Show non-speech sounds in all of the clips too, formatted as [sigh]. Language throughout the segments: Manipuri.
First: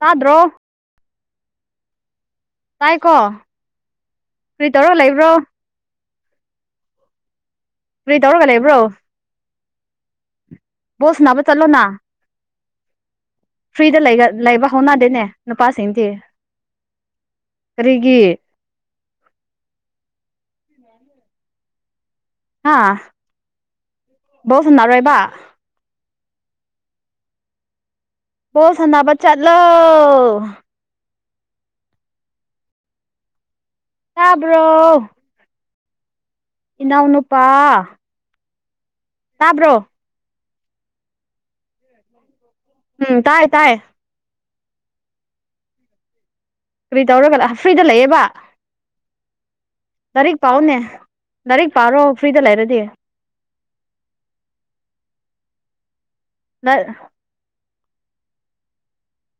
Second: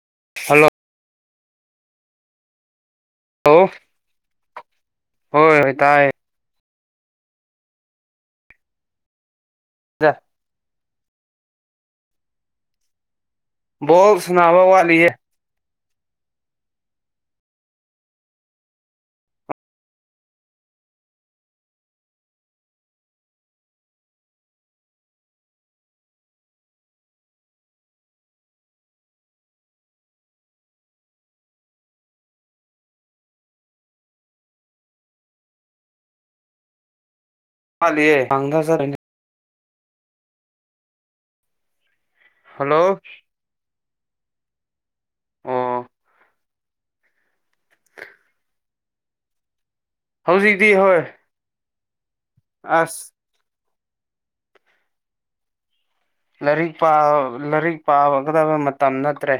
ꯇꯥꯗ꯭ꯔꯣ ꯍꯜꯂꯣ ꯇꯥꯏꯀꯣ ꯍꯣꯏ ꯐ꯭ꯔꯤ ꯇꯧꯔꯣ ꯂꯩꯕ꯭ꯔꯣ ꯍꯣꯏ ꯇꯥꯏ ꯐꯔꯤ ꯇꯧꯔꯒ ꯂꯩꯕ꯭ꯔꯣ ꯋꯥ ꯕꯣꯜꯁ ꯅꯥꯅꯕ ꯆꯠꯂꯣꯅ ꯐ꯭ꯔꯤꯗ ꯂꯩ ꯕꯣꯜ ꯁꯥꯟꯅꯕ ꯂꯩꯕ ꯋꯥꯠꯂꯤꯌꯦ ꯍꯧꯅꯗꯦꯅꯦ ꯅꯨꯄꯥꯗꯤ ꯀꯔꯤꯒꯤ ꯑ ꯧ ꯁꯨꯅꯔ ꯑꯣꯏꯣꯏꯕ ꯕꯣ ꯁꯥꯟꯅꯕ ꯆꯠꯂꯣ ꯇꯥꯕ꯭ꯔꯣ ꯏꯅꯎꯅ ꯍꯗꯔ ꯇꯥꯕ꯭ꯔꯣ ꯍꯜꯂꯣ ꯎꯝ ꯇꯥꯏ ꯇꯥꯏ ꯑꯣ ꯀꯔꯤ ꯇꯧꯔꯒ ꯐ꯭ꯔꯤꯗ ꯂꯩꯌꯦꯦꯕ ꯂꯥꯏꯔꯤꯛ ꯍꯧꯖꯤꯛꯇꯤ ꯄꯥꯎꯅꯦ ꯍꯣꯏ ꯂꯥꯏꯔꯤꯛ ꯄꯥꯔꯣ ꯐ꯭ꯔꯤꯗ ꯂꯩꯔꯗꯤ ꯑꯁ ꯂꯥꯏꯔꯤꯛ ꯂꯥꯏꯔꯤꯛ ꯄꯥꯒꯗꯕ ꯃꯇꯝ ꯅꯠꯇ꯭ꯔꯦ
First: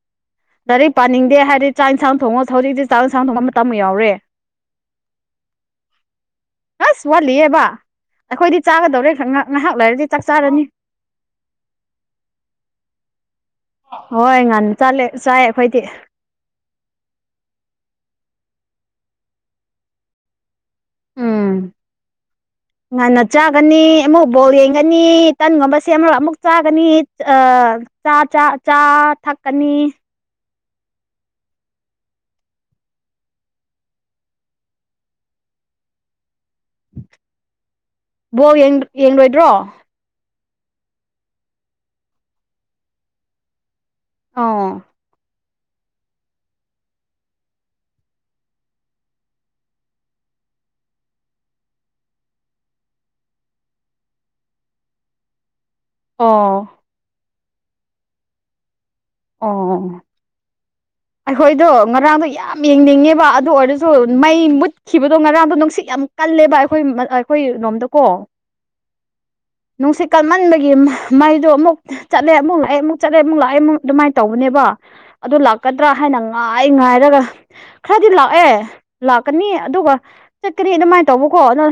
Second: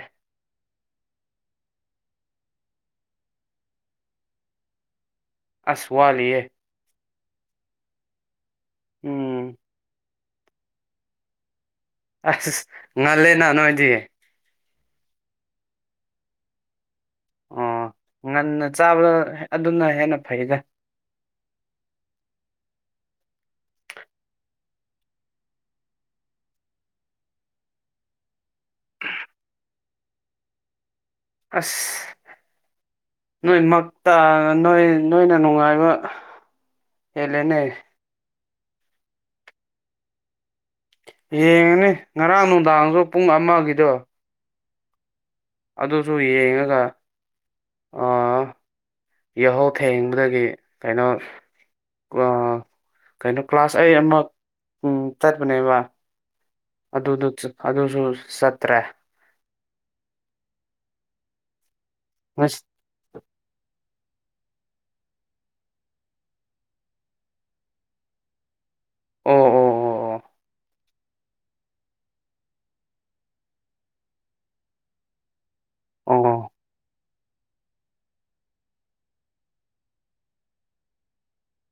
ꯗꯥꯏꯔꯤꯛ ꯄꯥꯅꯤꯡꯗꯦ ꯍꯥꯏꯗꯤ ꯆꯥꯛ ꯌꯦꯟꯁꯥꯡ ꯊꯣꯡꯉꯣꯁ ꯍꯧꯖꯤꯛꯇꯤ ꯆꯥꯛ ꯌꯦꯟꯁꯥꯡ ꯊꯣꯡꯕ ꯃꯇꯝ ꯌꯥꯎꯔꯦ ꯑꯁꯋꯥꯂꯤꯦ ꯑꯁ ꯋꯥꯠꯂꯤꯑꯕ ꯑꯩꯈꯣꯏꯗꯤ ꯆꯥꯒꯗꯧꯔꯦ ꯎꯝ ꯉꯥꯏꯍꯥꯛ ꯂꯩꯥꯏꯔꯗꯤ ꯆꯥꯛ ꯆꯥꯔꯅꯤ ꯑꯁ ꯉꯜꯂꯦꯅ ꯅꯣꯏꯗꯤ ꯆꯠꯂꯦ ꯆꯥꯏ ꯑꯩꯈꯣꯏꯗꯤ ꯑꯣ ꯉꯟꯅ ꯆꯥꯕꯗ ꯑꯗꯨꯅ ꯍꯦꯟꯅ ꯐꯩꯗ ꯎꯝ ꯉꯟꯅ ꯆꯥꯒꯅꯤ ꯑꯃꯨꯛ ꯕꯧ ꯌꯦꯡꯒꯅꯤ ꯇꯟꯒꯨꯝꯕꯁꯦ ꯑꯃꯨꯛ ꯑꯃꯨꯛ ꯆꯥꯒꯅꯤ ꯆꯥ ꯆ ꯆꯥ ꯊꯛꯀꯅꯤ ꯑꯁ ꯅꯣꯏ ꯃꯛꯇ ꯅꯣꯏ ꯅꯣꯏꯅ ꯅꯨꯡꯉꯥꯏꯕ ꯍꯂꯅꯦ ꯕꯣ ꯌꯦꯡꯔꯣꯏꯗ꯭ꯔꯣ ꯌꯦꯡꯉꯅꯤ ꯉꯔꯥꯡ ꯅꯨꯡꯗꯥꯡꯁꯨ ꯄꯨꯡ ꯑꯃꯒꯤꯗꯣ ꯑꯣ ꯑꯗꯨꯁꯨ ꯌꯦꯡꯉꯒ ꯑ ꯌꯥꯍꯧ ꯊꯦꯡꯕꯗꯒꯤ ꯀꯩꯅꯣ ꯀꯩꯅꯣ ꯀ꯭ꯂꯥꯁ ꯑꯩꯠ ꯑꯃ ꯆꯠꯄꯅꯦꯕ ꯑꯣ ꯑꯗꯨꯗꯨ ꯑꯗꯨꯁꯨ ꯁꯠꯇ꯭ꯔꯦ ꯑꯣ ꯑꯩꯈꯣꯏꯗꯣ ꯉꯔꯥꯡꯗꯣ ꯌꯥꯝ ꯉꯁꯤ ꯌꯦꯡꯅꯤꯡꯉꯦꯕ ꯑꯗꯨ ꯑꯣꯏꯔꯁꯨ ꯁ ꯃꯩ ꯃꯨꯠꯈꯤꯕꯗꯣ ꯉꯔꯥꯡꯗꯣ ꯅꯨꯡꯁꯤꯠ ꯌꯥꯝ ꯀꯜꯂꯦꯕ ꯑꯩꯈꯣꯏ ꯑꯩꯈꯣꯏ ꯔꯣꯝꯗꯀꯣ ꯑꯣ [unintelligible] ꯅꯨꯡꯁꯤꯠ ꯑꯣ ꯑꯣ ꯀꯟꯃꯟꯕꯒꯤ ꯃꯩꯗꯣ ꯑꯃꯨꯛ ꯆꯠꯂꯦ ꯑꯃꯨꯛ ꯂꯥꯛꯑꯦ ꯑꯃꯨꯛ ꯆꯠꯂꯦ ꯑꯃꯨꯛ ꯂꯥꯛꯑꯦ ꯑꯃꯨꯛ ꯑꯗꯨꯃꯥꯏꯅ ꯇꯧꯕꯅꯦꯕ ꯑꯗꯨ ꯂꯥꯛꯀꯗ꯭ꯔꯥ ꯑꯣ ꯍꯥꯏꯅ ꯑꯣ ꯉꯥꯏ ꯉꯥꯏꯔꯒ ꯈꯔꯗꯤ ꯂꯥꯛꯑꯦ ꯂꯥꯛꯀꯅꯤ ꯑꯗꯨꯒ ꯆꯠꯀꯅꯤ ꯑꯗꯨꯃꯥꯏꯅ ꯇꯧꯕꯀꯣ ꯑꯗꯨ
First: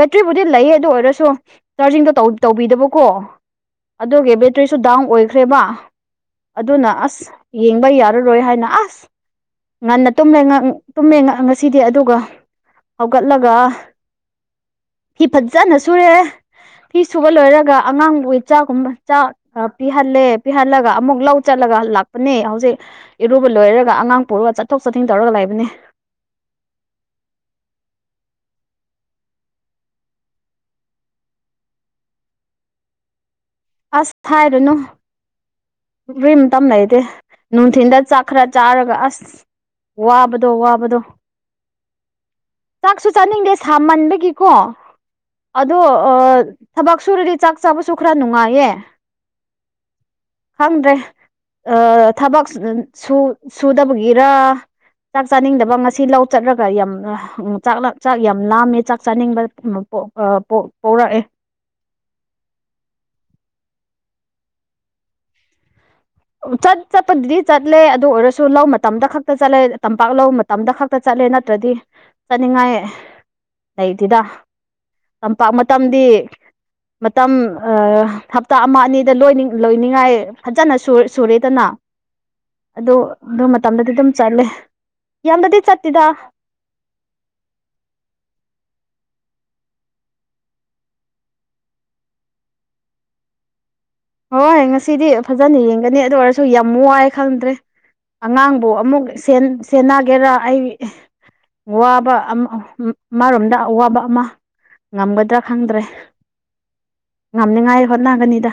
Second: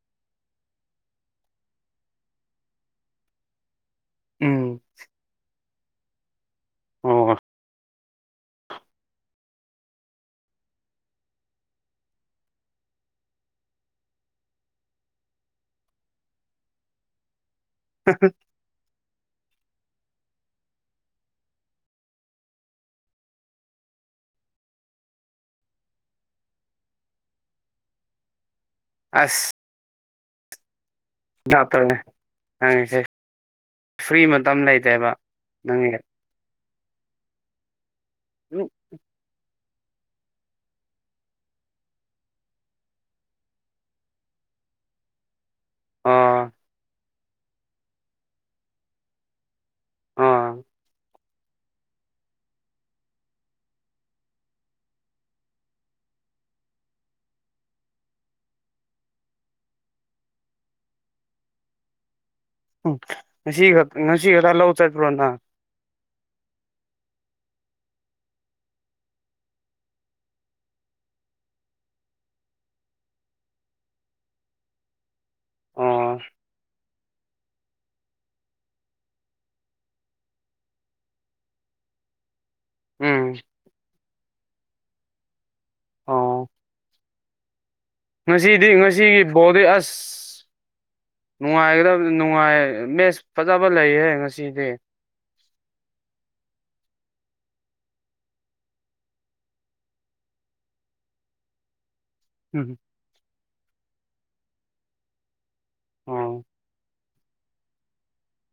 ꯕꯦꯇ꯭ꯔꯤꯕꯨꯗꯤ ꯂꯩ ꯑꯗꯨ ꯑꯣꯏꯔꯁꯨ ꯆꯥꯔꯖꯤꯡꯗꯣ ꯇꯧꯕꯤꯗꯕꯀꯣ ꯑꯗꯨꯒꯤ ꯕꯦꯇ꯭ꯔꯤꯁꯨ ꯎꯝ ꯗꯥꯎꯟ ꯑꯣꯏꯈ꯭ꯔꯦꯕ ꯑꯗꯨꯅ ꯑꯁ ꯑꯣ ꯌꯦꯡꯕ ꯌꯥꯔꯔꯣꯏ ꯍꯥꯏꯅ ꯑꯁ ꯉꯟꯅ ꯇꯨꯝꯃꯦ ꯇꯨꯝꯃꯦ ꯉꯁꯤꯗꯤ ꯑꯗꯨꯒ ꯍꯧꯒꯠꯂꯒ ꯐꯤ ꯐꯖꯅ ꯁꯨꯔꯦ ꯐꯤ ꯁꯨꯕ ꯂꯣꯏꯔ ꯑꯉꯥꯡꯕꯨꯋ ꯆꯥꯛꯒꯨꯝꯕ ꯆꯥꯛ ꯄꯤꯍꯜꯂꯦ ꯄꯤꯍꯜꯂꯒ ꯑꯃꯨꯛ ꯂꯧ ꯆꯠꯂꯒ ꯂꯥꯛꯄꯅꯦ ꯍꯧꯖꯤꯛ ꯏꯔꯨꯕ ꯂꯣꯏꯔꯒ ꯑꯉꯥꯡ ꯄꯨꯔꯒ ꯆꯠꯊꯣꯛ ꯆꯠꯁꯤꯟ ꯇꯧꯔꯒ ꯂꯩꯕꯅꯦ [unintelligible] ꯑꯁ ꯗꯥꯛꯇꯔꯅꯦ ꯍꯪꯉꯁꯦ ꯐ꯭ꯔꯤ ꯃꯇꯝ ꯂꯩꯇꯦꯕ ꯅꯪꯒꯤ ꯔꯤꯇ ꯂꯩꯗꯦ ꯅꯨꯡꯊꯤꯤꯟꯗ ꯆꯥꯛ ꯈꯔ ꯆꯥꯔꯒ ꯑꯁ ꯋꯥꯕꯗꯣ ꯋꯥꯕꯗꯣ ꯆꯥꯛꯁꯨ ꯆꯥꯅꯤꯡꯗꯦ ꯁꯥꯃꯟꯕꯒꯤꯀꯣ ꯑꯗꯣ ꯑꯥ ꯊꯕꯛ ꯁꯨꯔꯗꯤ ꯆꯥꯛ ꯆꯥꯕꯁꯨ ꯈꯔ ꯅꯨꯡꯉꯥꯏꯌꯦ ꯑꯥ ꯈꯪꯗ꯭ꯔꯦ ꯑ ꯊꯕꯛ ꯁꯨꯗꯕꯒꯤꯔ ꯆꯥꯛ ꯆꯥꯅꯤꯡꯗꯕ ꯉꯁꯤ ꯂꯧ ꯆꯠꯂꯒ ꯌꯥꯝꯥꯛ ꯆꯥꯛ ꯌꯥꯝ ꯂꯥꯝꯃꯦ ꯆꯥꯛ ꯆꯥꯅꯤꯡꯕ ꯄꯧꯔꯛꯑꯦ ꯎ ꯉꯁꯤ ꯉꯁꯤꯒ ꯂ ꯎ ꯆꯥꯏꯣꯅꯥ ꯆꯠ ꯆꯠꯄꯗꯨꯗꯤ ꯆꯠꯂꯦ ꯑꯗꯨ ꯑꯣꯏꯔꯁꯨ ꯂꯧ ꯃꯇꯝꯗ ꯈꯛꯇ ꯆꯠꯂꯦ ꯇꯝꯄꯥꯛ ꯂ ꯃꯇꯝꯗ ꯈꯛꯇ ꯆꯠꯂꯦ ꯆꯠꯂꯦ ꯅꯠꯇ꯭ꯔꯗꯤ ꯆꯠꯅꯤꯡꯉꯥꯏ ꯂꯩꯇꯗ ꯇꯝꯄꯥꯛ ꯃꯇꯝꯗꯤ ꯑꯣ ꯃꯇꯝ ꯍꯞꯇꯥ ꯑꯃ ꯑꯅꯤꯗ ꯂꯣꯏꯅꯤꯡꯉꯥꯏ ꯐꯖꯅ ꯁ ꯁꯨꯔꯦꯗꯅ ꯑꯗꯨ ꯎꯝ ꯑꯗꯨ ꯃꯇꯝꯗꯗꯤ ꯑꯗꯨꯝ ꯆꯠꯂꯦ ꯌꯥꯝꯅꯗꯤ ꯆꯠꯇꯦꯗ ꯑꯣ ꯉꯁꯤꯗꯤ ꯉꯁꯤꯒꯤ ꯕꯣꯗꯤ ꯑꯁ ꯅꯨꯡꯉꯥꯏꯒꯗꯕ ꯅꯨꯡꯉꯥꯏ ꯃꯦꯁ ꯐꯖꯕ ꯍꯣꯏ ꯉꯁꯤꯗꯤ ꯐꯖꯅ ꯌꯦꯡꯒꯅꯤ ꯑꯗꯨ ꯑꯣꯏꯔꯁꯨ ꯌꯥꯝ ꯋꯥꯏꯦ ꯈꯪꯗ꯭ꯔꯦ ꯑꯉꯥꯡꯕꯨ ꯑꯃꯨꯛ ꯁꯦꯟꯅꯒꯦꯔꯥ ꯑꯩ ꯋꯥꯕ ꯎꯝ ꯃꯥꯔꯣꯝꯗ ꯑꯋꯥꯕ ꯑꯃ ꯉꯝꯒꯗ꯭ꯔꯥ ꯈꯪꯗ꯭ꯔꯦ ꯑꯣ ꯉꯝꯅꯤꯉꯥꯏ ꯍꯣꯠꯅꯒꯅꯤꯗ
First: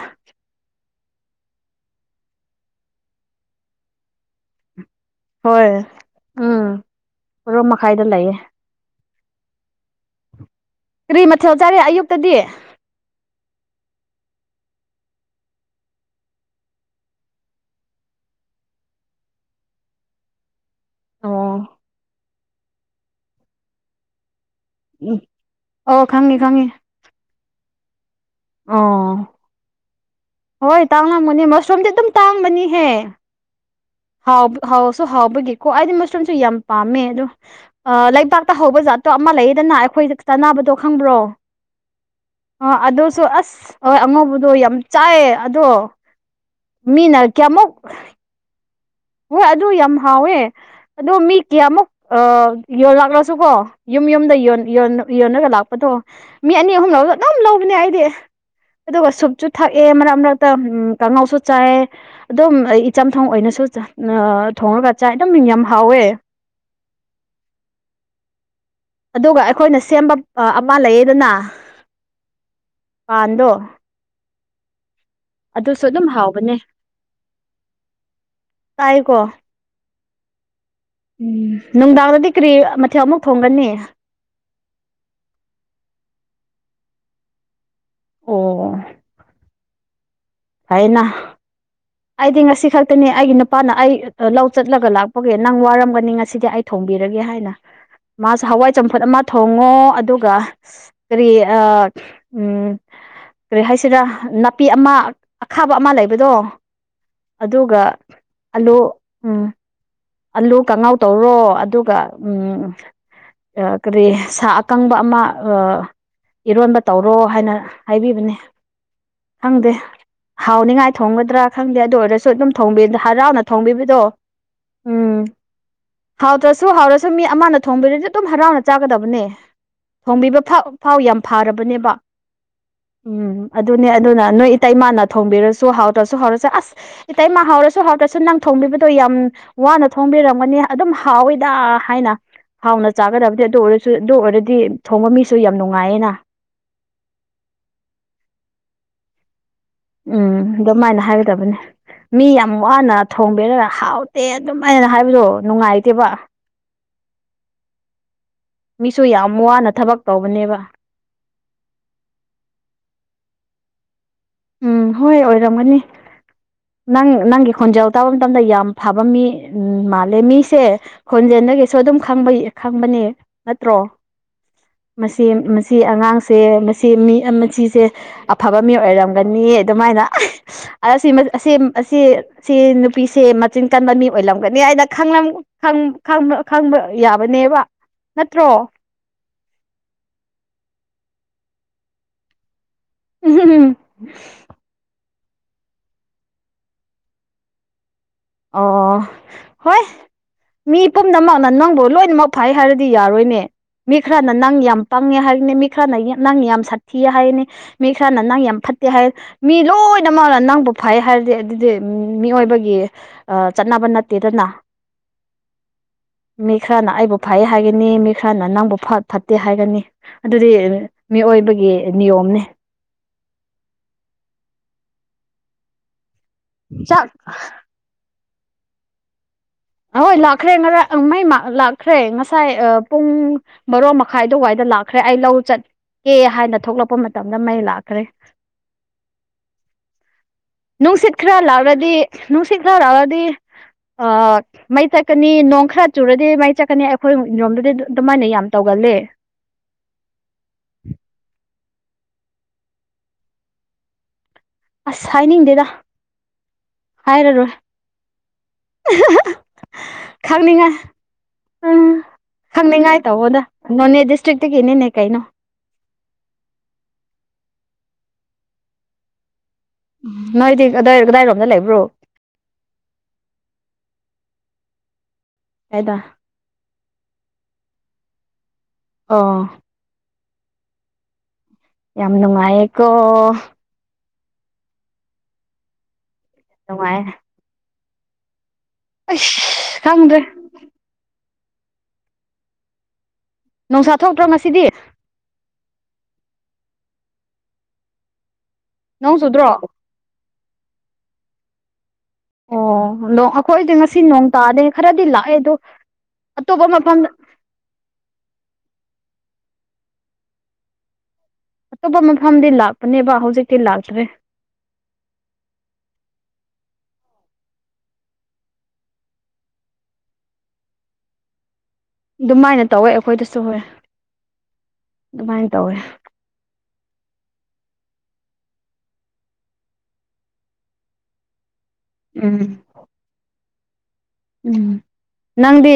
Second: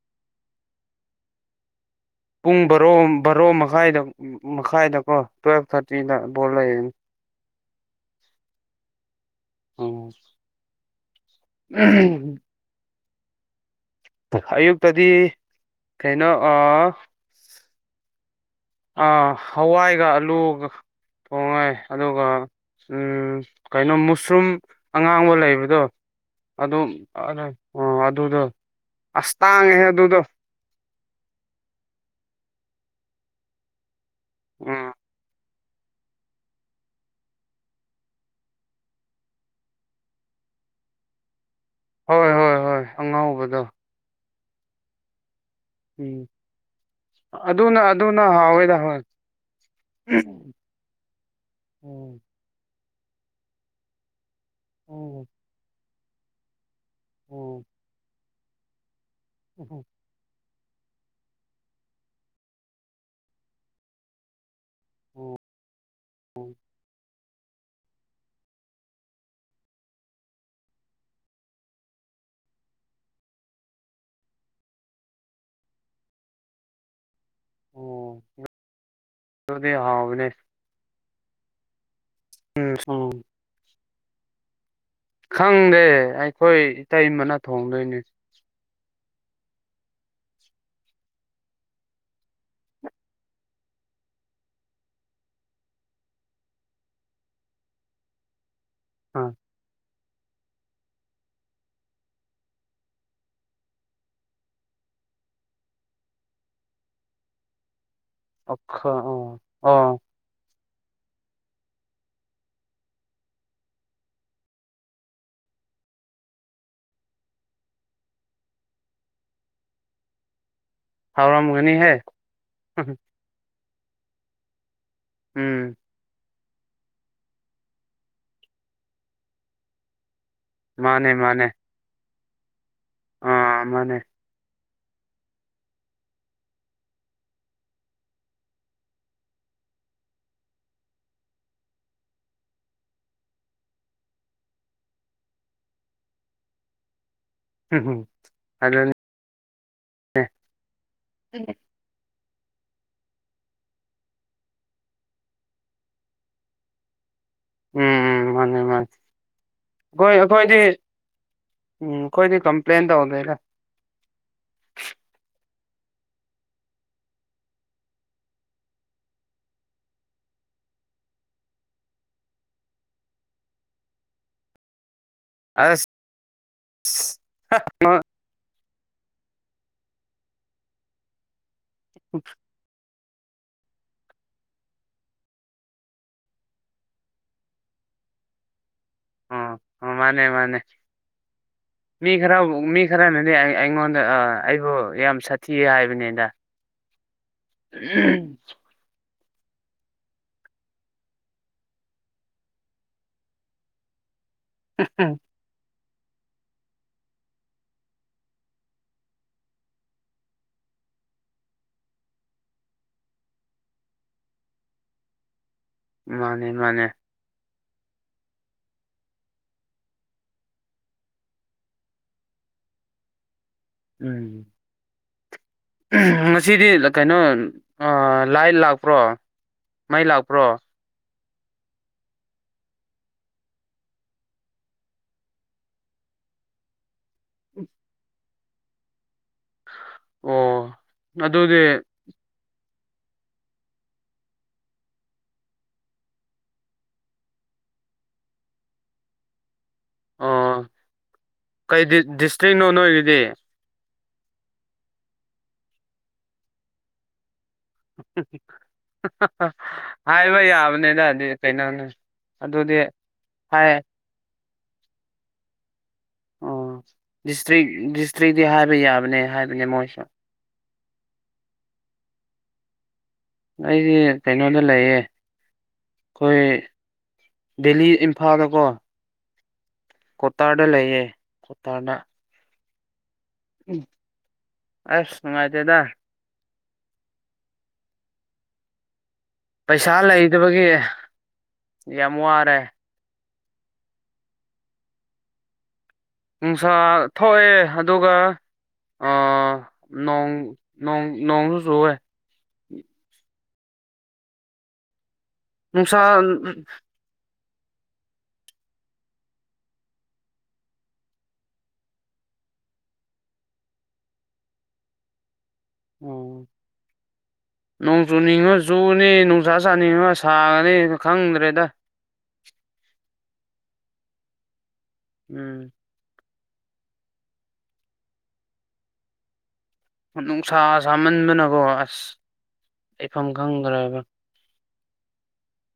ꯄꯨꯡ ꯕꯔꯣ ꯕꯔꯣ ꯃꯈꯥꯏꯗ ꯃꯈꯥꯏꯗ ꯑꯣ ꯇꯨꯋꯦꯜꯞ ꯊꯥꯔꯇꯤꯗ ꯕꯣꯜ ꯂꯩꯌꯦ ꯍꯣꯔꯣ ꯃꯈꯥꯏꯗ ꯂꯩꯌꯦꯦ ꯑꯣ ꯀꯔꯤ ꯃꯊꯦꯜ ꯆꯥꯔꯦ ꯑꯌꯨꯛꯇꯗꯤ ꯑꯌꯨꯛꯇꯗꯤ ꯀꯩꯅꯣ ꯑꯥ ꯍꯋꯥꯏꯒ ꯑꯂꯨꯒ ꯑꯣ ꯊꯣꯡꯉꯦ ꯑꯗꯨꯒ ꯎꯝ ꯀꯩꯅꯣ ꯃꯨꯁ꯭ꯔꯨꯝ ꯎꯝ ꯑꯉꯥꯡꯕ ꯂꯩꯕꯗꯣ ꯑꯣ ꯈꯪꯉꯤ ꯈꯪꯉꯤ ꯑꯗꯨꯝ ꯑꯗꯨꯗꯣ ꯑꯣ ꯑꯁ ꯇꯥꯡꯉꯦꯍꯦ ꯑꯗꯨꯗꯣ ꯍꯣꯏ ꯇꯥꯡꯂꯝꯒꯅꯤ ꯃꯁꯔꯨꯝꯗꯤ ꯑꯗꯨꯝ ꯇꯥꯡꯕꯅꯤꯍꯦ ꯍꯥꯎꯕ ꯎꯝ ꯍꯥꯎꯁꯨ ꯍꯥꯎꯕꯒꯤ ꯀꯣ ꯑꯩꯗꯤ ꯃꯁꯔꯨꯝꯁꯨ ꯌꯥꯝ ꯄꯥꯝꯃꯦ ꯑꯗꯣ ꯂꯩꯕꯥꯛꯇꯥ ꯍꯧꯕ ꯖꯥꯠꯇꯣ ꯑꯃ ꯂꯩꯌꯦꯗꯅ ꯑꯩꯈꯣꯏ ꯆꯥꯅ ꯈꯪꯕ꯭ꯔꯣ ꯍꯣꯏ ꯍꯣꯏ ꯑ ꯍꯣꯏ ꯑꯗꯨꯁꯨ ꯑꯉꯧꯕꯗꯣ ꯑꯁ ꯍ ꯑꯉꯧꯕꯗꯣ ꯌꯥꯝ ꯆꯥꯏꯌꯦ ꯑꯗꯣ ꯎꯝ ꯃꯤꯅ ꯀꯌꯥꯃꯨꯛ ꯑꯗꯨꯅ ꯑꯗꯨꯅ ꯍꯥꯎꯋꯦꯗ ꯍꯣꯏ ꯑꯗꯨ ꯌꯥꯝ ꯍꯥꯎꯋꯦ ꯑꯗꯣ ꯃꯤ ꯀꯌꯥꯃꯨꯛ ꯑꯣ ꯑꯥ ꯌꯣꯟ ꯂꯥꯛꯂꯁꯨꯀꯣ ꯌꯨꯝ ꯌꯨꯝꯗ ꯑꯣ ꯌꯣꯟꯂꯒ ꯂꯥꯛꯄꯗꯣ ꯃꯤ ꯑꯅꯤ ꯑ ꯑꯨꯝ ꯑꯗꯨꯝ ꯑꯣ ꯂꯧꯕꯅꯦ ꯑꯩꯗꯤ ꯑꯗꯨꯒ ꯁꯨꯞꯁꯨꯨ ꯊꯛꯑꯦ ꯃꯔꯛ ꯃꯔꯛ ꯀꯥꯡꯉꯥꯎꯁꯨ ꯆꯥꯏ ꯑꯗꯨꯝ ꯑꯩ ꯆꯝꯊꯣꯡ ꯑꯣꯏꯅꯁꯨ ꯊꯣꯡꯉꯒ ꯆꯥꯏ ꯑꯗꯨꯝ ꯑꯣ ꯌꯥꯝ ꯍꯥꯎꯋꯦ ꯑꯗꯨꯒ ꯑꯩꯈꯣꯏꯅ ꯁꯦꯝꯕ ꯑꯃ ꯂꯩꯌꯦꯗꯅ ꯀꯥꯟꯗꯣ ꯑꯗꯨꯁꯨ ꯑꯗꯨꯝ ꯍꯥꯎꯕꯅꯦ ꯑꯣ ꯇꯥꯏꯀꯣ ꯁ ꯎꯝ ꯅꯨꯡꯗꯥꯡꯗꯗꯤ ꯀꯔꯤ ꯃꯊꯦꯜ ꯎꯝ ꯑꯃꯨꯛ ꯊꯣꯡꯒꯅꯤ ꯈꯪꯗꯦ ꯑꯩꯈꯣꯏ ꯏꯇꯩꯃꯅ ꯊꯣꯡꯗꯣꯏꯅꯦ ꯍꯥꯏꯅ ꯑꯩꯗꯤ ꯉꯁꯤ ꯈꯛꯇꯅꯦ ꯑꯩꯒꯤ ꯅꯨꯄꯥꯅ ꯑꯩ ꯂꯧ ꯆꯠꯂꯒ ꯂꯥꯛꯄꯒꯤ ꯅꯪ ꯋꯥꯔꯝꯒꯅꯤ ꯉꯁꯤꯗꯤ ꯑꯩ ꯊꯣꯛ ꯊꯣꯡꯕꯤꯔꯒꯦ ꯍꯥꯏꯅ ꯃꯥꯁꯦ ꯍꯋꯥꯏ ꯆꯝꯐꯨꯠ ꯑꯃ ꯑꯥ ꯊꯣꯡꯉꯣ ꯑꯗꯨꯒ ꯀꯔꯤ ꯑ ꯎꯝ ꯀꯔꯤ ꯍꯥꯏꯁꯤꯔ ꯅꯥꯄꯤ ꯑꯃ ꯑꯈꯥꯕ ꯑꯃ ꯂꯩꯕꯗꯣ ꯑꯗꯨꯒ ꯑ ꯑꯂꯨ ꯑ ꯎꯝ ꯑ ꯑꯂꯨ ꯀꯪꯉꯥꯎ ꯇꯧꯔꯣ ꯑꯗꯨꯒ ꯎꯝ ꯀꯔꯤ ꯁꯥ ꯑꯀꯪꯕ ꯑꯃ ꯑꯥ ꯏꯔꯣꯟꯕ ꯇꯧꯔꯣ ꯍꯥꯏꯅ ꯍꯥꯏꯕꯤꯕꯅꯦ ꯈꯪꯗꯦ ꯍꯥꯎꯅꯤꯉꯥꯏ ꯊꯣꯡꯒꯗ꯭ꯔꯥ ꯈꯪꯗꯦ ꯍꯥꯎꯔꯝꯒꯅꯤꯍꯦ ꯑꯗꯨ ꯑꯣꯏꯔꯁꯨ ꯑꯗꯨꯝ ꯍꯔꯥꯎꯅ ꯊꯣꯡꯕꯤꯕꯗꯣ ꯎꯝ ꯁꯨ ꯍꯥꯎꯔꯁꯨ ꯃꯤ ꯑꯃꯅ ꯊꯣꯡꯕꯤꯔꯗꯤ ꯑꯗꯨꯝ ꯍꯔꯥꯎꯅ ꯆꯥꯒꯗꯕꯅꯦ ꯊꯣꯡꯕꯤꯕꯥꯎ ꯐꯥꯎ ꯃꯥꯅꯦ ꯌꯥꯝ ꯃꯥꯅꯦ ꯐꯥꯔꯕꯅꯦꯕ ꯎꯝ ꯑꯥ ꯑꯗꯨꯅꯦ ꯃꯥꯅꯦ ꯑꯗꯨꯅ ꯅꯣꯏ ꯏꯇꯩꯃꯥꯅ ꯊꯣꯡꯕꯤꯔꯁꯨ ꯍꯥꯎꯗ꯭ꯔꯁꯨ ꯍꯥꯎꯔꯁꯨ ꯑꯁ ꯏꯇꯩꯃꯥ ꯍꯥꯎꯔꯁꯨ ꯍꯥꯎꯔꯁꯨ ꯅꯪ ꯊꯣꯡꯕꯤꯕꯗꯣ ꯌꯥꯝ ꯋꯥꯅ ꯊꯣꯡꯕꯤꯔꯝꯒꯅꯤ ꯑꯗꯨꯝ ꯍꯥꯎꯋꯤꯗ ꯍꯥꯏꯅ ꯍꯥꯎꯅ ꯆꯥꯒꯗꯕꯅꯦ ꯑꯗꯨ ꯑꯣꯏꯔꯁꯨ ꯑꯗꯨ ꯑꯣꯏꯔꯗꯤ ꯊꯣꯡꯕ ꯃꯤꯁꯨ ꯌꯥꯝ ꯅꯨꯡꯉꯥꯏꯌꯦꯅ ꯎꯝ ꯑꯗꯨ ꯅꯦ ꯎꯝ ꯑꯗꯨꯃꯥꯏꯅ ꯍꯥꯏꯒꯗꯕꯅꯦ ꯃꯤ ꯌꯥꯝ ꯋꯥꯅ ꯊꯣꯡꯕꯤꯔꯒ ꯍꯥꯎꯇꯦ ꯑꯗꯨꯝꯥꯏꯅ ꯍꯥꯏꯕꯗꯣ ꯅꯨꯡꯉꯥꯏꯇꯦꯕ ꯗ ꯎꯝ ꯎꯝ ꯃꯥꯅꯦ ꯃꯥꯅꯦ ꯌꯥꯝ ꯋꯥꯅ ꯊꯕꯛ ꯑꯩꯈꯣꯏ ꯇꯧꯕꯅꯦꯕ ꯑꯩꯈꯣꯏꯗꯤ ꯎꯝ ꯈꯣꯢꯗꯤ ꯀꯝꯄ꯭ꯂꯦꯟ ꯇꯧꯗꯦꯗ ꯎꯝ ꯍꯣꯏ ꯑꯣꯏꯔꯝꯒꯅꯤ ꯅꯪ ꯅꯪꯒꯤ ꯈꯣꯟꯖꯦꯜ ꯇꯥꯕ ꯃꯇꯝꯗ ꯌꯥꯝ ꯐꯕ ꯃꯤ ꯃꯥꯜꯂꯦ ꯃꯤꯁꯦ ꯈꯣꯟꯖꯦꯜ ꯅꯪꯒꯤꯁꯨ ꯑꯗꯨꯝ ꯈꯕ ꯈꯪꯕꯅꯦ ꯅꯠꯇ꯭ꯔꯣ ꯃꯁꯤ ꯃꯁꯤ ꯑꯁ ꯑꯉꯥꯡꯁꯦ ꯃꯁꯤ ꯃꯤ ꯃꯁꯤꯁꯦ ꯑꯐꯕ ꯃꯤ ꯑꯣꯏꯔꯝꯒ ꯑꯗꯨꯃꯥꯏꯅ ꯑꯁꯤ ꯅꯨꯄꯤꯁꯦ ꯃꯆꯤꯟ ꯀꯟꯕ ꯃꯤ ꯑꯣꯏꯂꯝꯒꯅꯤ ꯍꯥꯏꯅ ꯈꯪꯕ ꯌꯥꯕꯅꯦꯕ ꯅꯠꯇ꯭ꯔꯣ ꯑꯣ ꯃꯥꯅꯦ ꯃꯥꯅꯦ ꯃꯤ ꯈꯔ ꯃꯤ ꯈꯔꯅꯗꯤ ꯎꯝ ꯑꯩꯉꯣꯟꯗ ꯑꯩꯕꯨ ꯌꯥꯝ ꯁꯥꯊꯤꯌꯦ ꯍꯥꯏꯕꯅꯤꯗ ꯎꯝ ꯑꯣ ꯍꯣꯏ ꯃꯤ ꯄꯨꯝꯅꯃꯛꯅ ꯅꯪꯕꯨ ꯂꯣꯏꯅꯃꯛ ꯐꯩ ꯍꯥꯏꯔꯗꯤ ꯌꯥꯔꯣꯏꯅꯦ ꯃꯤ ꯈꯔꯅ ꯅꯪ ꯌꯥꯝ ꯄꯥꯡꯉꯦ ꯍꯥꯏꯔꯤꯅꯦ ꯃꯤ ꯃꯤ ꯈꯔꯅ ꯅꯪ ꯌꯥꯝ ꯁꯥꯠꯊꯤ ꯍꯥꯏꯅꯤ ꯃꯤ ꯈꯔꯅ ꯅꯪ ꯌꯥꯝ ꯐꯠꯇꯦ ꯍꯥꯏꯅꯤ ꯃꯤ ꯂꯣꯏꯅꯃꯛꯒ ꯅꯪꯕꯨ ꯎ ꯐꯩ ꯍꯥꯏꯔꯗꯤ ꯑꯗꯨꯗꯤ ꯃꯤꯑꯣꯏꯕꯒꯤ ꯆꯠꯅꯕ ꯅꯠꯇꯦꯗꯅ ꯃꯥꯅꯦ ꯃꯤ ꯃꯥꯅꯦ ꯈꯔꯅ ꯑꯩꯕꯨ ꯐꯥꯏ ꯍꯥꯏꯒꯅꯤ ꯃꯤ ꯈꯔꯅ ꯅꯪꯕꯨ ꯐꯠꯇꯦ ꯍꯥꯏꯒꯅꯤ ꯑꯗꯨꯗꯤ ꯃꯤꯑꯣꯏꯕꯒꯤ ꯅꯤꯌꯣꯝꯅꯦ ꯎꯝ ꯉꯁꯤꯗꯤ ꯆꯥꯛ ꯀꯩꯅꯣ ꯂꯥꯏ ꯂꯥꯛꯄ꯭ꯔꯣ ꯃꯩ ꯑꯣꯏ ꯂꯥꯛꯄ꯭ꯔꯣ ꯂꯥꯛꯈ꯭ꯔꯦ ꯉꯔꯥꯡ ꯃꯥꯏ ꯃꯥ ꯂꯥꯛꯈ꯭ꯔꯦ ꯉꯁꯥꯏ ꯄꯨꯡ ꯕꯔꯣ ꯃꯈꯥꯏ ꯑꯗꯨꯋꯥꯏꯗ ꯂꯥꯛꯈ꯭ꯔꯦ ꯑꯩ ꯂꯧ ꯆꯠ ꯀꯦ ꯍꯥꯏꯅ ꯊꯣꯛꯂꯛꯄ ꯃꯇꯝꯗ ꯃꯩ ꯂꯥꯛꯈ꯭ꯔꯦ [inaudible] ꯅꯨꯡꯁꯤꯠ ꯈꯔ ꯑꯗꯨꯗꯤ ꯂꯥꯛꯔꯗꯤ ꯅꯨꯡꯁꯤꯠ ꯈꯔ ꯂꯥꯛꯔꯗꯤ ꯑ ꯃꯩ ꯆꯠꯀꯅꯤ ꯅꯣꯡ ꯈꯔ ꯆꯨꯔꯗꯤ ꯃꯩ ꯆꯠꯀꯅꯤ ꯑꯩꯈꯣꯏ ꯏꯔꯣꯝꯗꯗꯤ ꯑꯗꯨꯃꯥꯏꯅ ꯌꯥꯝ ꯇꯧꯒꯅꯤ ꯒꯜꯂꯦ ꯑ ꯀꯩ ꯗꯤꯁꯇ꯭ꯔꯤꯛꯅꯣ ꯑꯣꯏꯒꯤꯗꯤ ꯑꯁ ꯍꯥꯏꯅꯤꯡꯗꯦꯗ ꯍꯥꯏꯔꯔꯣꯏ [inaudible] ꯈꯪꯅꯤꯡꯉꯥꯏ ꯌꯥꯕꯅꯤꯗꯗꯤ ꯎꯝ ꯀꯩꯅꯣꯅꯦ ꯑꯗꯨꯗꯤ ꯈꯪꯅꯤꯡꯉꯥꯏ ꯇꯧꯕꯗ ꯍꯥꯏ ꯅꯣꯅꯦ ꯗꯤꯁꯇ꯭ꯔꯤꯛ ꯒꯤ ꯅꯅꯦ ꯀꯥꯏꯅꯣ ꯑꯣ ꯗꯤꯁꯇ꯭ꯔꯤꯛ ꯗꯤꯁꯇ꯭ꯔꯤꯤ ꯍꯥꯏꯕ ꯌꯥꯕꯅꯦ ꯍꯥꯏꯕꯅꯦ ꯃꯣꯏꯁꯨ ꯑꯗꯥꯏ ꯀꯗꯥꯏꯔꯣꯝꯗ ꯂꯩꯕ꯭ꯔꯣ ꯑꯩꯁꯦ ꯀꯩꯅꯣꯗ ꯂꯩꯌꯦ ꯀꯗꯥꯏꯗ ꯑꯩꯈꯣꯏ ꯗꯦꯂꯤ ꯐꯥꯗꯣꯀꯣ ꯑ ꯀꯣꯇꯥꯗ ꯂꯩꯌꯦ ꯌꯥꯝ ꯅꯨꯡꯉꯥꯏ ꯑ‍ꯦꯀꯣ ꯎꯝ ꯑꯁ ꯅꯨꯡꯉꯥꯏꯇꯦꯗ ꯅꯨꯡꯉꯥꯏꯌ‌ꯦ ꯄꯩꯁꯥ ꯈꯪꯗ꯭ꯔꯦ ꯂꯩꯗꯕꯒꯤ ꯌꯥꯝ ꯋꯥꯔꯦ ꯅ‌ꯣꯡꯁꯥ ꯊꯣꯛꯇ꯭ꯔꯣ ꯉꯁꯤꯗꯤ ꯅꯨꯡꯁꯥ ꯊꯣꯛꯑꯦ ꯑꯗꯨꯒ ꯅꯣꯡ ꯆꯨꯗ꯭ꯔꯣ ꯅꯣꯡ ꯅꯣꯡ ꯅꯣꯡꯁꯨ ꯁꯣꯑꯦ ꯑꯣ ꯑꯗ ꯑꯩꯈꯣꯏꯗꯤ ꯉꯁꯤ ꯅꯣꯡ ꯇꯥꯗ ꯈꯔꯗꯤ ꯂꯥꯛ ꯑꯩꯗꯣ ꯅꯨꯡꯁꯥ ꯑꯇꯣꯞꯄ ꯃꯐꯝꯗ ꯑꯇꯣꯞꯄ ꯃꯐꯝꯗꯤ ꯂꯥꯛꯄꯅꯦꯕ ꯍꯧꯖꯤꯛꯇꯤ ꯂꯥꯛꯇ꯭ꯔꯦ [inaudible] ꯑꯣ ꯅꯣꯡ ꯆꯨꯅꯤꯡꯉꯣ ꯆꯨꯅꯤ ꯅꯨꯡꯁꯥ ꯁꯥꯥꯅꯤꯡꯉꯣ ꯁꯥꯒꯅꯤ ꯈꯪꯗ꯭ꯔꯦꯗ ꯑꯗꯨꯃꯥꯏꯅ ꯇꯧꯋꯦ ꯑꯩꯈꯣꯏꯗꯁꯨ ꯍꯣꯏ ꯑꯗꯨꯃꯥꯏꯅ ꯎꯝ ꯇꯧꯋꯦ ꯅꯨꯡꯁꯥ ꯁꯥꯃꯟꯕꯅꯀꯣ ꯑꯁ ꯎꯝ ꯂꯩꯐꯝ ꯈꯪꯗ꯭ꯔꯕ ꯎꯝ ꯅꯪꯗꯤ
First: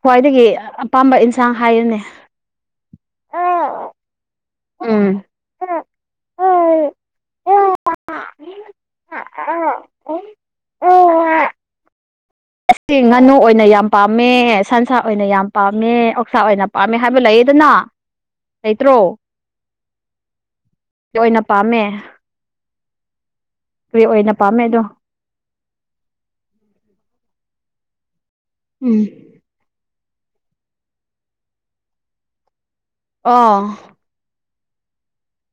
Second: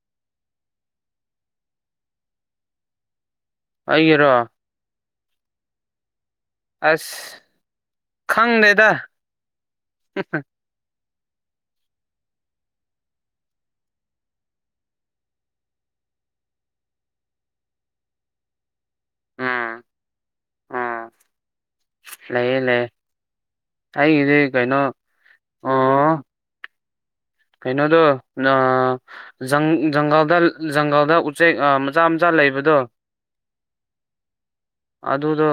ꯈ꯭ꯋꯥꯏꯗꯒꯤ ꯑꯄꯥꯝꯕ ꯏꯟꯁꯥꯡ ꯍꯥꯏꯑꯣꯅꯦ ꯑꯩꯒꯤꯔꯣ ꯍ ꯑꯁ ꯈꯪꯗꯦꯗ ꯍ ꯑꯁ ꯉꯥꯅꯨ ꯑꯣꯏꯅ ꯌꯥꯝ ꯄꯥꯝꯃꯦ ꯁꯟꯁꯥ ꯑꯣꯏꯅ ꯌꯥꯝ ꯄꯥꯝꯃꯦ ꯑꯣꯛꯁꯥ ꯑꯣꯏꯅ ꯄꯥꯝꯃꯦ ꯍꯥꯏꯕ ꯂꯩ ꯑꯗꯨꯅ ꯂꯩꯇ꯭ꯔꯣ ꯎꯝ ꯎꯝ ꯑꯣꯏꯅ ꯄꯥꯝꯃꯦ ꯀꯔꯤ ꯑꯣꯏꯅ ꯑꯩꯗꯤ ꯄꯥꯝꯃꯦ ꯀꯩꯅꯣ ꯑꯗꯣ ꯑ ꯀꯩꯅꯣꯗꯣ ꯎꯝ ꯖꯪ ꯖꯪꯚꯜ ꯗ ꯖꯪꯒꯜꯗ ꯎꯆꯦꯛ ꯃꯆꯥ ꯃꯆꯥ ꯂꯩꯕꯗꯣ ꯑꯥ ꯑꯗꯨꯗꯣ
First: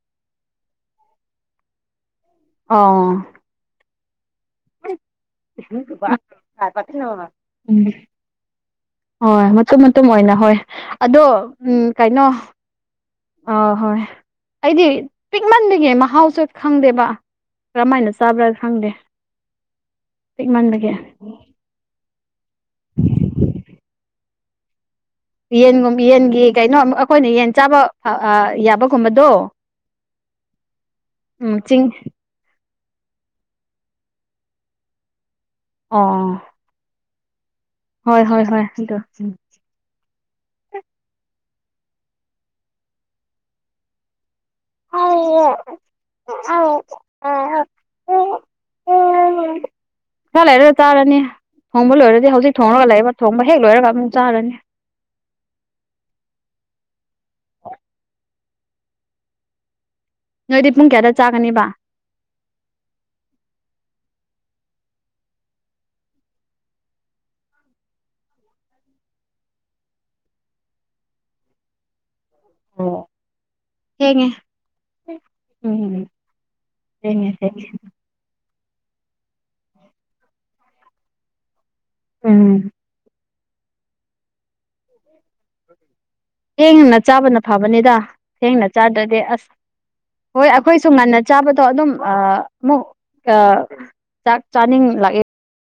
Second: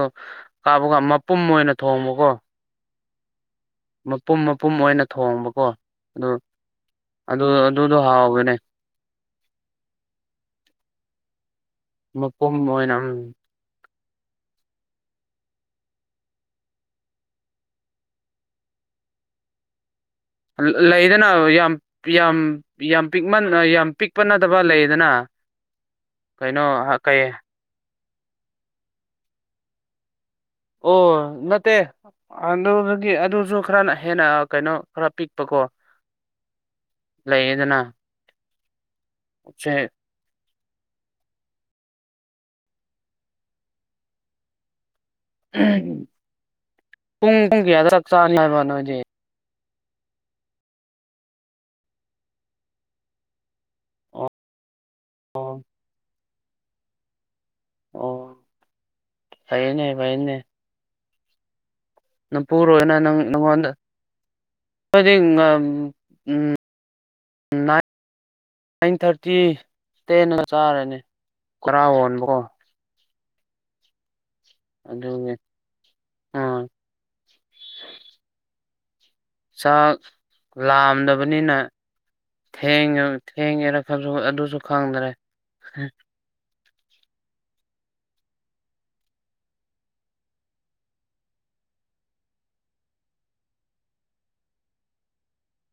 ꯀꯥꯞꯕꯒ ꯃꯄꯨꯝ ꯑꯣꯏꯅ ꯊꯣꯡꯕꯀꯣ ꯑ ꯄꯨꯝ ꯃꯄꯨꯝ ꯑꯣꯏꯅ ꯊꯣꯡꯕꯀꯣ ꯑꯗꯨ ꯑꯗꯨ ꯎꯝ ꯑꯗꯨꯗꯣ ꯍꯥꯎꯒꯅꯦ ꯍꯣꯏ ꯃꯇꯨꯝ ꯃꯇꯨꯝ ꯑꯣꯏꯅ ꯍꯣꯏ ꯑꯗꯣ ꯎꯝ ꯀꯥꯏꯅꯣ ꯃꯄꯨꯝ ꯑꯣꯏꯅ ꯎꯝ ꯑ ꯍꯣꯏ ꯑꯩꯗꯤ ꯄꯤꯛꯃꯟꯕꯒꯤ ꯃꯍꯥꯎꯁꯨ ꯈꯪꯗꯦꯕ ꯀꯔꯝꯃꯥꯏꯅ ꯆꯥꯕ꯭ꯔꯥ ꯈꯪꯗꯦ ꯄꯤꯛꯃꯟꯕꯒꯤ ꯂꯩꯗꯅ ꯌꯥꯝ ꯌꯥꯝ ꯌꯥꯝ ꯄ ꯌꯥꯝ ꯄꯤꯛꯄ ꯅꯠꯇꯕ ꯂꯩꯗ ꯌꯦꯟꯒꯨꯝ ꯌꯦꯟꯒꯤ ꯀꯩꯅꯣ ꯑꯃꯨꯛ ꯀꯩ ꯑꯩꯈꯣꯏꯅ ꯌꯦꯟ ꯆꯥꯕ ꯌꯥꯕꯒꯨꯝꯕꯗꯣ ꯑꯣ ꯎꯝ ꯅꯠꯇꯦ ꯆꯤꯡ ꯑꯗꯨꯗꯒꯤ ꯑꯗꯨꯁꯨ ꯈꯔꯅ ꯍꯦꯟꯅ ꯀꯩꯅꯣ ꯈꯔ ꯄꯤꯛ ꯑ ꯍꯣꯏ ꯍꯣꯏ ꯍꯣꯏ ꯍꯣ ꯎꯆꯦꯛ ꯄꯨꯡ ꯄꯨꯡ ꯀꯌꯥꯗꯛ ꯆ ꯍꯥꯏ ꯆꯥ ꯂꯩꯔꯁꯨ ꯆꯥꯔꯅꯤ ꯊꯣꯡꯕ ꯂꯣꯏꯔꯗꯤ ꯍꯧꯖꯤꯛ ꯊꯣꯡꯉꯒ ꯂꯩ ꯊꯣꯡꯕ ꯍꯦꯛ ꯂꯣꯏꯔꯒꯞ ꯆꯥꯔꯅꯤ ꯑ ꯑꯣ ꯐꯩꯅꯦ ꯅꯣꯏꯗꯤ ꯄꯨꯡ ꯀꯌꯥꯗ ꯆꯥꯒꯅꯤꯕ ꯅꯪ ꯄꯨꯔꯣꯏꯅ ꯅꯪ ꯅꯪꯉꯣꯟꯗ ꯗꯤ ꯎꯝ ꯅꯥꯏꯟ ꯊꯥꯔꯇꯤ ꯇꯦꯟꯗ ꯆꯥꯔꯅꯤ ꯈꯔꯥ ꯍꯣꯟꯕꯀꯣ ꯑꯣ ꯊꯦꯡꯉꯦ ꯑꯗꯨꯒꯤ ꯎꯝ ꯑꯥ ꯆꯥꯛ ꯂꯥꯝꯗꯕꯅꯤꯅ ꯎꯝ ꯊꯦꯡꯉ ꯊꯦꯡꯉꯦꯔ ꯈꯜꯁꯨ ꯑꯗꯨꯁꯨ ꯈꯪꯗꯔꯦ ꯊꯦꯡꯅ ꯆꯥꯕꯅ ꯐꯕꯅꯤꯗ ꯊꯦꯡꯅ ꯆꯥꯗ꯭ꯔꯗꯤ ꯑꯁ ꯍꯣꯏ ꯑꯩꯈꯣꯏꯁꯨ ꯉꯟꯅ ꯆꯥꯕꯗꯣ ꯑꯗꯨꯝ ꯑꯃꯨꯛ ꯆꯥꯛ ꯆꯥꯅꯤꯡ ꯂꯥꯛꯑꯦ